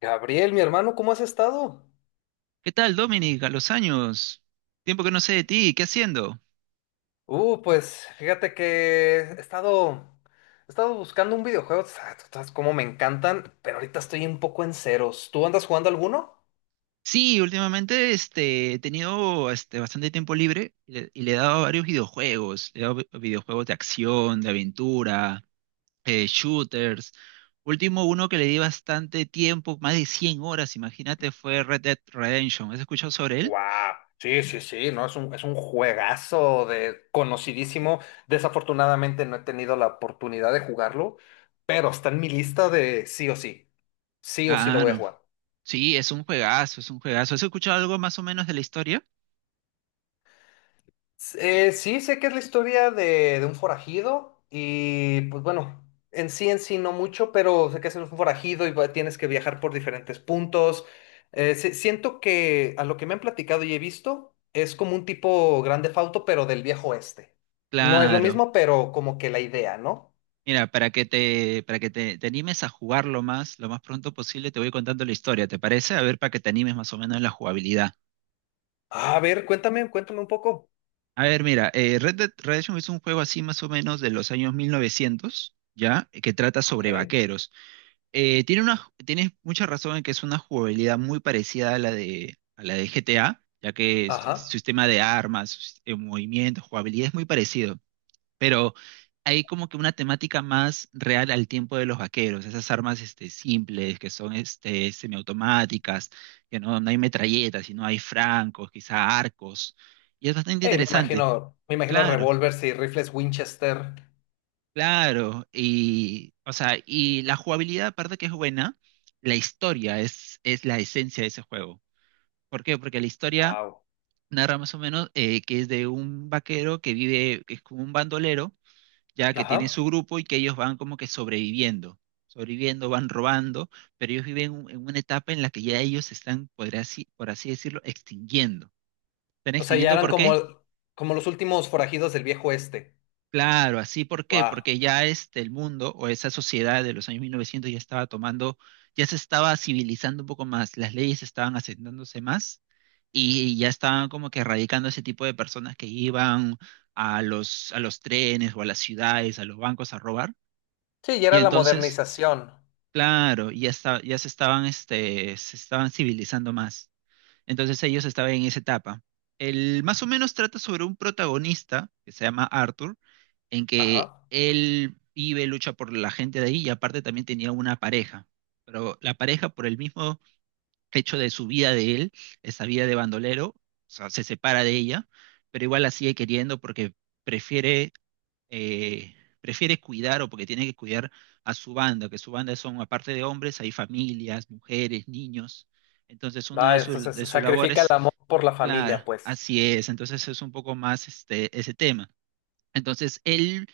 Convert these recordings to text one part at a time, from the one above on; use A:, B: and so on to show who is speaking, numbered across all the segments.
A: Gabriel, mi hermano, ¿cómo has estado?
B: ¿Qué tal, Dominic? A los años. Tiempo que no sé de ti, ¿qué haciendo?
A: Pues fíjate que he estado buscando un videojuego, tú sabes cómo me encantan, pero ahorita estoy un poco en ceros. ¿Tú andas jugando alguno?
B: Sí, últimamente he tenido bastante tiempo libre y le he dado a varios videojuegos. Le he dado videojuegos de acción, de aventura, shooters. Último uno que le di bastante tiempo, más de 100 horas, imagínate, fue Red Dead Redemption. ¿Has escuchado sobre él?
A: ¡Wow! Sí, sí, sí, no, es un juegazo de conocidísimo. Desafortunadamente no he tenido la oportunidad de jugarlo, pero está en mi lista de sí o sí. Sí o sí lo voy a
B: Claro.
A: jugar.
B: Sí, es un juegazo, es un juegazo. ¿Has escuchado algo más o menos de la historia?
A: Sí, sé que es la historia de un forajido y pues bueno, en sí no mucho, pero sé que es un forajido y tienes que viajar por diferentes puntos. Eh, siento que a lo que me han platicado y he visto es como un tipo grande fauto pero del viejo oeste. No es lo
B: Claro.
A: mismo, pero como que la idea, ¿no?
B: Mira, para que te animes a jugarlo más, lo más pronto posible, te voy contando la historia, ¿te parece? A ver, para que te animes más o menos en la jugabilidad.
A: Ah, a ver, cuéntame, cuéntame un poco.
B: A ver, mira, Red Dead Redemption es un juego así más o menos de los años 1900, ¿ya? Que trata
A: Ok.
B: sobre vaqueros. Tiene una, tienes mucha razón en que es una jugabilidad muy parecida a la de GTA, ya que es
A: Ajá.
B: sistema de armas, movimiento, jugabilidad es muy parecido. Pero hay como que una temática más real al tiempo de los vaqueros, esas armas simples que son semiautomáticas, que no, no hay metralletas, sino hay francos, quizá arcos, y es bastante
A: Hey,
B: interesante,
A: me imagino
B: claro,
A: revólveres y rifles Winchester.
B: claro, y, o sea, y la jugabilidad aparte que es buena, la historia es la esencia de ese juego. ¿Por qué? Porque la historia
A: Wow.
B: narra más o menos que es de un vaquero que vive, que es como un bandolero, ya que tienen
A: Ajá.
B: su grupo y que ellos van como que sobreviviendo, sobreviviendo, van robando, pero ellos viven en una etapa en la que ya ellos se están, por así decirlo, extinguiendo. ¿Están
A: O sea, ya
B: extinguiendo
A: eran
B: por qué?
A: como, como los últimos forajidos del viejo este.
B: Claro, así por qué,
A: Wow.
B: porque ya el mundo o esa sociedad de los años 1900 ya estaba tomando, ya se estaba civilizando un poco más, las leyes estaban asentándose más y ya estaban como que erradicando ese tipo de personas que iban a los trenes o a las ciudades, a los bancos a robar.
A: Sí, ya
B: Y
A: era la
B: entonces
A: modernización.
B: claro, y ya ya se estaban, se estaban civilizando más. Entonces ellos estaban en esa etapa. El más o menos trata sobre un protagonista que se llama Arthur, en que
A: Ajá.
B: él vive, lucha por la gente de ahí y aparte también tenía una pareja. Pero la pareja, por el mismo hecho de su vida de él, esa vida de bandolero, o sea, se separa de ella, pero igual la sigue queriendo porque prefiere eh, prefiere cuidar o porque tiene que cuidar a su banda, que su banda son, aparte de hombres, hay familias, mujeres, niños. Entonces, una de,
A: Va,
B: sus
A: entonces
B: de sus
A: sacrifica el
B: labores,
A: amor por la
B: claro,
A: familia, pues.
B: así es. Entonces, es un poco más ese tema. Entonces, él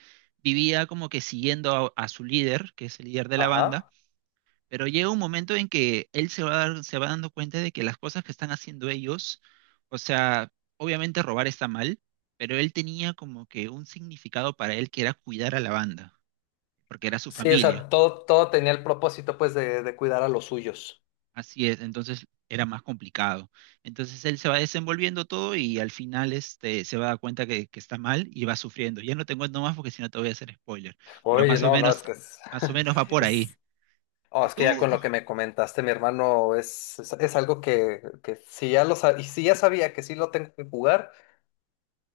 B: vivía como que siguiendo a su líder, que es el líder de la banda.
A: Ajá.
B: Pero llega un momento en que él se va, se va dando cuenta de que las cosas que están haciendo ellos, o sea, obviamente robar está mal, pero él tenía como que un significado para él que era cuidar a la banda, porque era su
A: Sí, o sea,
B: familia.
A: todo, todo tenía el propósito, pues, de cuidar a los suyos.
B: Así es, entonces era más complicado. Entonces él se va desenvolviendo todo y al final se va a dar cuenta que está mal y va sufriendo. Ya no te cuento más porque si no te voy a hacer spoiler, pero
A: Oye, no, no, es que es,
B: más o menos va por ahí.
A: es- oh,
B: ¿Y
A: es que ya
B: tú?
A: con lo que me comentaste, mi hermano, es algo que si ya y si ya sabía que sí lo tengo que jugar.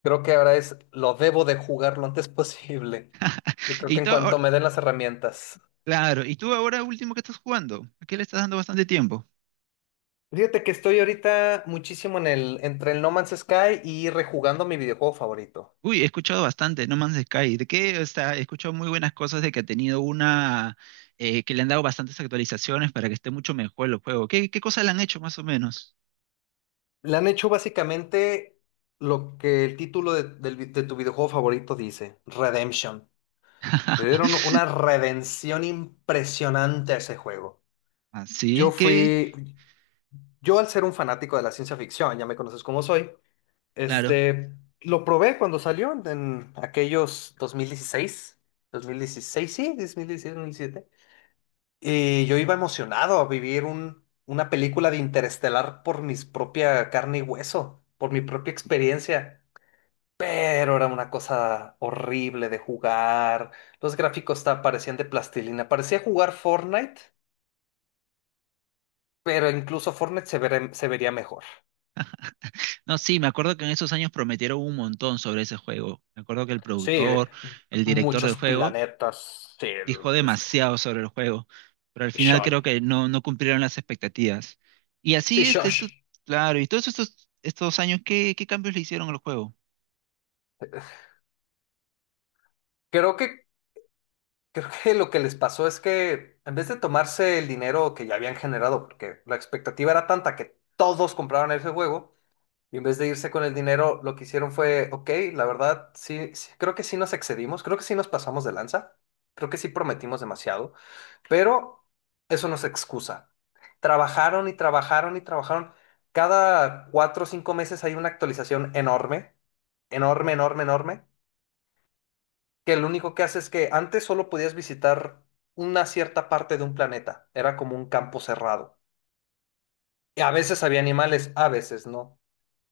A: Creo que ahora es, lo debo de jugar lo antes posible. Yo creo
B: ¿Y
A: que en
B: tú?
A: cuanto me den las herramientas.
B: Claro, y tú ahora último que estás jugando, ¿a qué le estás dando bastante tiempo?
A: Fíjate que estoy ahorita muchísimo en el, entre el No Man's Sky y rejugando mi videojuego favorito.
B: Uy, he escuchado bastante No Man's Sky, de qué o sea, he escuchado muy buenas cosas de que ha tenido una, que le han dado bastantes actualizaciones para que esté mucho mejor el juego. ¿Qué, qué cosas le han hecho más o menos?
A: Le han hecho básicamente lo que el título de de tu videojuego favorito dice, Redemption. Le dieron una redención impresionante a ese juego. Yo
B: Así que,
A: fui, yo, al ser un fanático de la ciencia ficción, ya me conoces como soy,
B: claro.
A: este, lo probé cuando salió en aquellos 2016, 2016, sí, 2016, dos mil 2017. Y yo iba emocionado a vivir una película de Interestelar por mi propia carne y hueso, por mi propia experiencia. Pero era una cosa horrible de jugar. Los gráficos parecían de plastilina. Parecía jugar Fortnite, pero incluso Fortnite se vería mejor.
B: No, sí, me acuerdo que en esos años prometieron un montón sobre ese juego. Me acuerdo que el
A: Sí,
B: productor, el director del
A: muchos
B: juego,
A: planetas. Sí,
B: dijo
A: este,
B: demasiado sobre el juego, pero al final
A: Sean.
B: creo que no, no cumplieron las expectativas. Y
A: Sí,
B: así,
A: Shosh.
B: claro, y todos estos años, ¿qué, qué cambios le hicieron al juego?
A: Creo que, Creo que lo que les pasó es que en vez de tomarse el dinero que ya habían generado, porque la expectativa era tanta que todos compraron ese juego, y en vez de irse con el dinero, lo que hicieron fue, ok, la verdad, sí, sí, creo que sí nos excedimos, creo que sí nos pasamos de lanza, creo que sí prometimos demasiado, pero eso no es excusa. Trabajaron y trabajaron y trabajaron. Cada 4 o 5 meses hay una actualización enorme, enorme, enorme, enorme, que lo único que hace es que antes solo podías visitar una cierta parte de un planeta, era como un campo cerrado. Y a veces había animales, a veces no.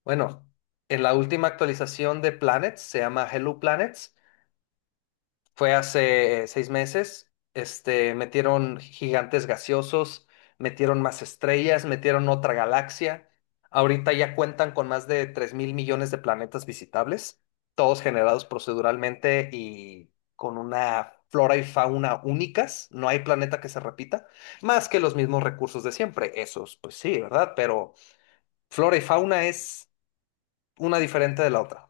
A: Bueno, en la última actualización de Planets, se llama Hello Planet, fue hace 6 meses. Este, metieron gigantes gaseosos, metieron más estrellas, metieron otra galaxia. Ahorita ya cuentan con más de 3 mil millones de planetas visitables, todos generados proceduralmente y con una flora y fauna únicas. No hay planeta que se repita, más que los mismos recursos de siempre. Esos, pues sí, ¿verdad? Pero flora y fauna es una diferente de la otra.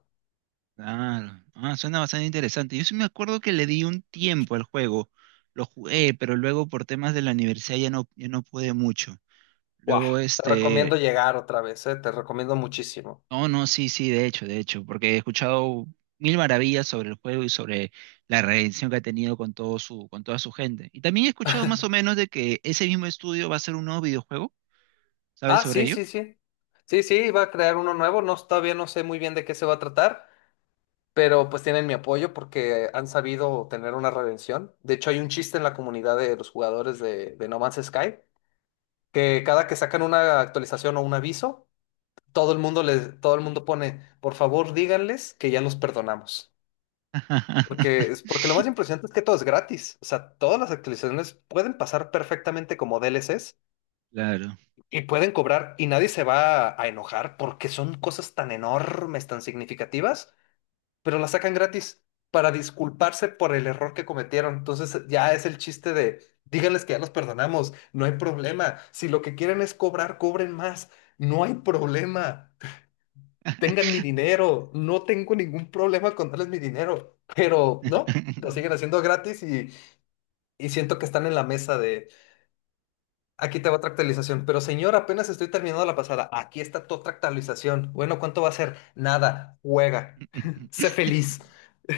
B: Claro, ah, suena bastante interesante. Yo sí me acuerdo que le di un tiempo al juego, lo jugué, pero luego por temas de la universidad ya no, ya no pude mucho.
A: ¡Guau!
B: Luego,
A: Te recomiendo llegar otra vez, ¿eh? Te recomiendo muchísimo.
B: no, no, sí, sí, de hecho, porque he escuchado mil maravillas sobre el juego y sobre la redención que ha tenido con todo su, con toda su gente. Y también he escuchado más o menos de que ese mismo estudio va a hacer un nuevo videojuego. ¿Sabes
A: Ah,
B: sobre
A: sí,
B: ello?
A: sí, sí. Sí, sí, va a crear uno nuevo. No, todavía no sé muy bien de qué se va a tratar, pero pues tienen mi apoyo porque han sabido tener una redención. De hecho, hay un chiste en la comunidad de los jugadores de No Man's Sky que cada que sacan una actualización o un aviso, todo el mundo pone, por favor, díganles que ya los perdonamos. Porque es porque lo más impresionante es que todo es gratis. O sea, todas las actualizaciones pueden pasar perfectamente como DLCs.
B: Claro.
A: Y pueden cobrar y nadie se a enojar porque son cosas tan enormes, tan significativas, pero las sacan gratis para disculparse por el error que cometieron. Entonces ya es el chiste de, díganles que ya los perdonamos, no hay problema. Si lo que quieren es cobrar, cobren más, no hay problema. Tengan mi dinero, no tengo ningún problema con darles mi dinero, pero no, lo siguen haciendo gratis y siento que están en la mesa de: aquí te va otra actualización. Pero señor, apenas estoy terminando la pasada. Aquí está tu otra actualización. Bueno, ¿cuánto va a ser? Nada. Juega. Sé feliz.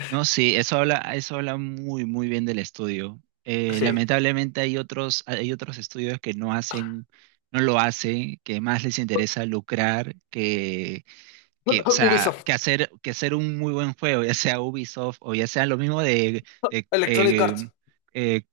B: No, sí, eso habla muy, muy bien del estudio.
A: Sí.
B: Lamentablemente hay otros estudios que no hacen, no lo hacen, que más les interesa lucrar que, o sea,
A: Ubisoft.
B: que hacer un muy buen juego, ya sea Ubisoft o ya sea lo mismo de, de,
A: Electronic
B: eh,
A: Arts.
B: eh,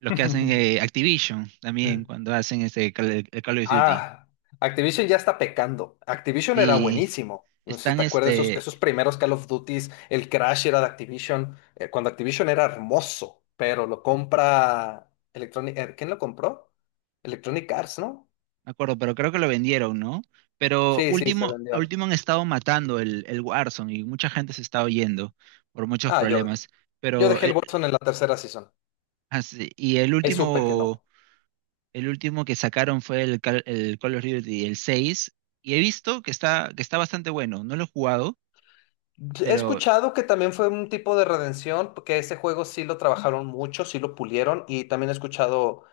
B: los que hacen Activision también cuando hacen este Call of Duty.
A: Ah, Activision ya está pecando. Activision era
B: Y
A: buenísimo. No sé si
B: están
A: te acuerdas esos, esos primeros Call of Duties, el Crash era de Activision, cuando Activision era hermoso, pero lo compra Electronic, ¿quién lo compró? Electronic Arts, ¿no?
B: me acuerdo, pero creo que lo vendieron, ¿no? Pero
A: Sí, sí, se
B: último, a
A: vendió.
B: último han estado matando el Warzone y mucha gente se está oyendo por muchos
A: Ah, yo,
B: problemas.
A: Yo
B: Pero,
A: dejé el Watson en la tercera season.
B: y el
A: Ahí supe que
B: último.
A: no.
B: El último que sacaron fue el Call of Duty, el 6 y he visto que está bastante bueno. No lo he jugado,
A: He
B: pero
A: escuchado que también fue un tipo de redención, porque ese juego sí lo trabajaron mucho, sí lo pulieron, y también he escuchado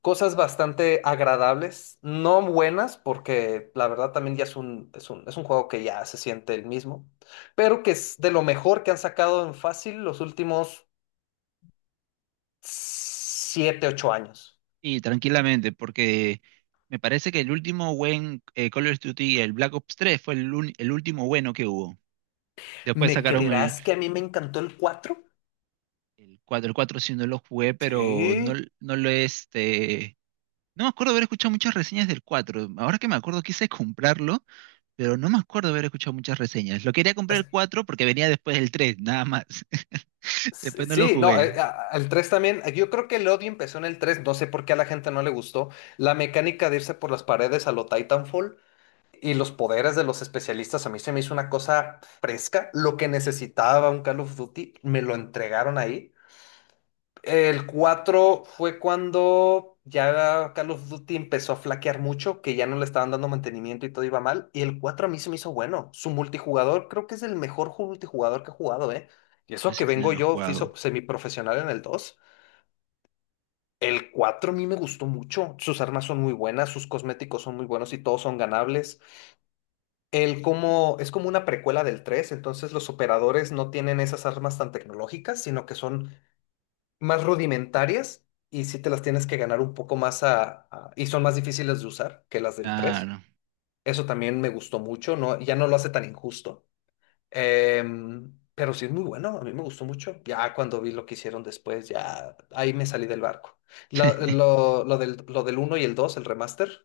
A: cosas bastante agradables, no buenas, porque la verdad también ya es un juego que ya se siente el mismo, pero que es de lo mejor que han sacado en fácil los últimos 7 u 8 años.
B: y tranquilamente, porque me parece que el último buen Call of Duty, el Black Ops 3 fue el último bueno que hubo. Después
A: ¿Me
B: sacaron el,
A: creerás que a mí me encantó el 4?
B: el cuatro. El 4 sí no lo jugué, pero no,
A: Sí,
B: no lo No me acuerdo haber escuchado muchas reseñas del cuatro. Ahora que me acuerdo quise comprarlo, pero no me acuerdo haber escuchado muchas reseñas. Lo quería comprar el 4 porque venía después del 3 nada más. Después no lo
A: sí, no,
B: jugué.
A: al 3 también, yo creo que el odio empezó en el 3. No sé por qué a la gente no le gustó, la mecánica de irse por las paredes a lo Titanfall y los poderes de los especialistas, a mí se me hizo una cosa fresca, lo que necesitaba un Call of Duty, me lo entregaron ahí. El 4 fue cuando ya Call of Duty empezó a flaquear mucho, que ya no le estaban dando mantenimiento y todo iba mal. Y el 4 a mí se me hizo bueno. Su multijugador creo que es el mejor multijugador que he jugado, ¿eh? Y
B: No
A: eso que
B: sé si no
A: vengo
B: lo he
A: yo, fui
B: jugado.
A: semiprofesional en el dos. El 4 a mí me gustó mucho. Sus armas son muy buenas, sus cosméticos son muy buenos y todos son ganables. El como, es como una precuela del tres, entonces los operadores no tienen esas armas tan tecnológicas, sino que son más rudimentarias y sí te las tienes que ganar un poco más y son más difíciles de usar que las del tres.
B: Claro.
A: Eso también me gustó mucho, no, ya no lo hace tan injusto. Pero sí es muy bueno, a mí me gustó mucho. Ya cuando vi lo que hicieron después, ya ahí me salí del barco. Lo del uno y el dos, el remaster,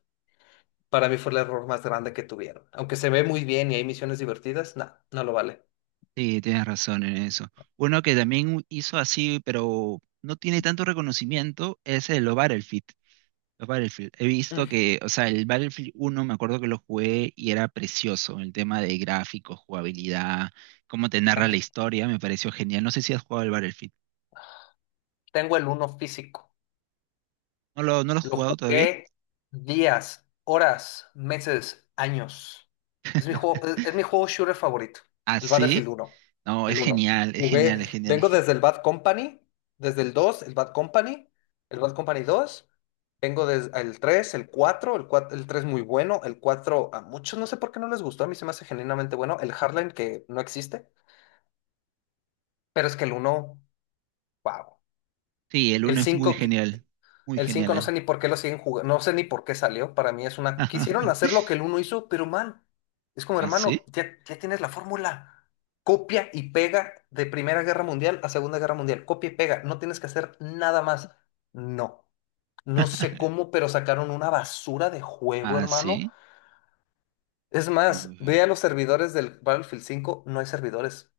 A: para mí fue el error más grande que tuvieron. Aunque se ve muy bien y hay misiones divertidas, no, no lo vale.
B: Sí, tienes razón en eso. Uno que también hizo así, pero no tiene tanto reconocimiento, es el Battlefield. Los Battlefield. He visto
A: Mm,
B: que, o sea, el Battlefield uno me acuerdo que lo jugué y era precioso. El tema de gráficos, jugabilidad, cómo te narra la
A: aquí
B: historia, me pareció genial. No sé si has jugado el Battlefield.
A: tengo el uno físico.
B: ¿No lo has
A: Lo
B: jugado todavía?
A: jugué días, horas, meses, años. Es mi juego, es mi juego shooter favorito,
B: ¿Ah,
A: el Battlefield
B: sí?
A: uno.
B: No, es
A: El uno
B: genial, es genial,
A: jugué,
B: es genial.
A: vengo desde el Bad Company, desde el dos, el Bad Company dos. Vengo desde el tres, el cuatro, el 3 muy bueno, el 4 a muchos no sé por qué no les gustó, a mí se me hace genuinamente bueno, el Hardline que no existe, pero es que el uno, wow.
B: Sí, el
A: El
B: uno es muy
A: cinco.
B: genial. Muy
A: El 5
B: genial
A: no sé
B: él.
A: ni por qué lo siguen jugando, no sé ni por qué salió. Para mí es una... Quisieron hacer lo que el uno hizo, pero mal. Es como
B: ¿Ah,
A: hermano,
B: sí?
A: ya tienes la fórmula. Copia y pega de Primera Guerra Mundial a Segunda Guerra Mundial. Copia y pega, no tienes que hacer nada más. No, no sé cómo, pero sacaron una basura de juego,
B: Ah,
A: hermano.
B: sí.
A: Es más,
B: Ujú,
A: ve a los servidores del Battlefield cinco, no hay servidores.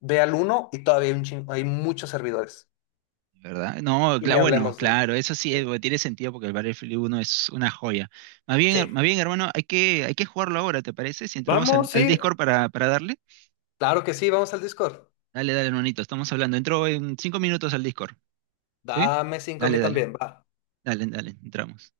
A: Ve al uno y todavía hay muchos servidores.
B: ¿verdad? No,
A: Y ni
B: bueno,
A: hablemos del...
B: claro, eso sí
A: Eh,
B: tiene sentido porque el Battlefield uno es una joya.
A: sí.
B: Más bien, hermano, hay que jugarlo ahora, ¿te parece? Si entramos al,
A: Vamos,
B: al
A: sí,
B: Discord para darle.
A: claro que sí, vamos al Discord.
B: Dale, dale, hermanito, estamos hablando. Entro en cinco minutos al Discord, ¿sí?
A: Dame 5 a
B: Dale,
A: mí
B: dale,
A: también, va.
B: dale, dale, entramos.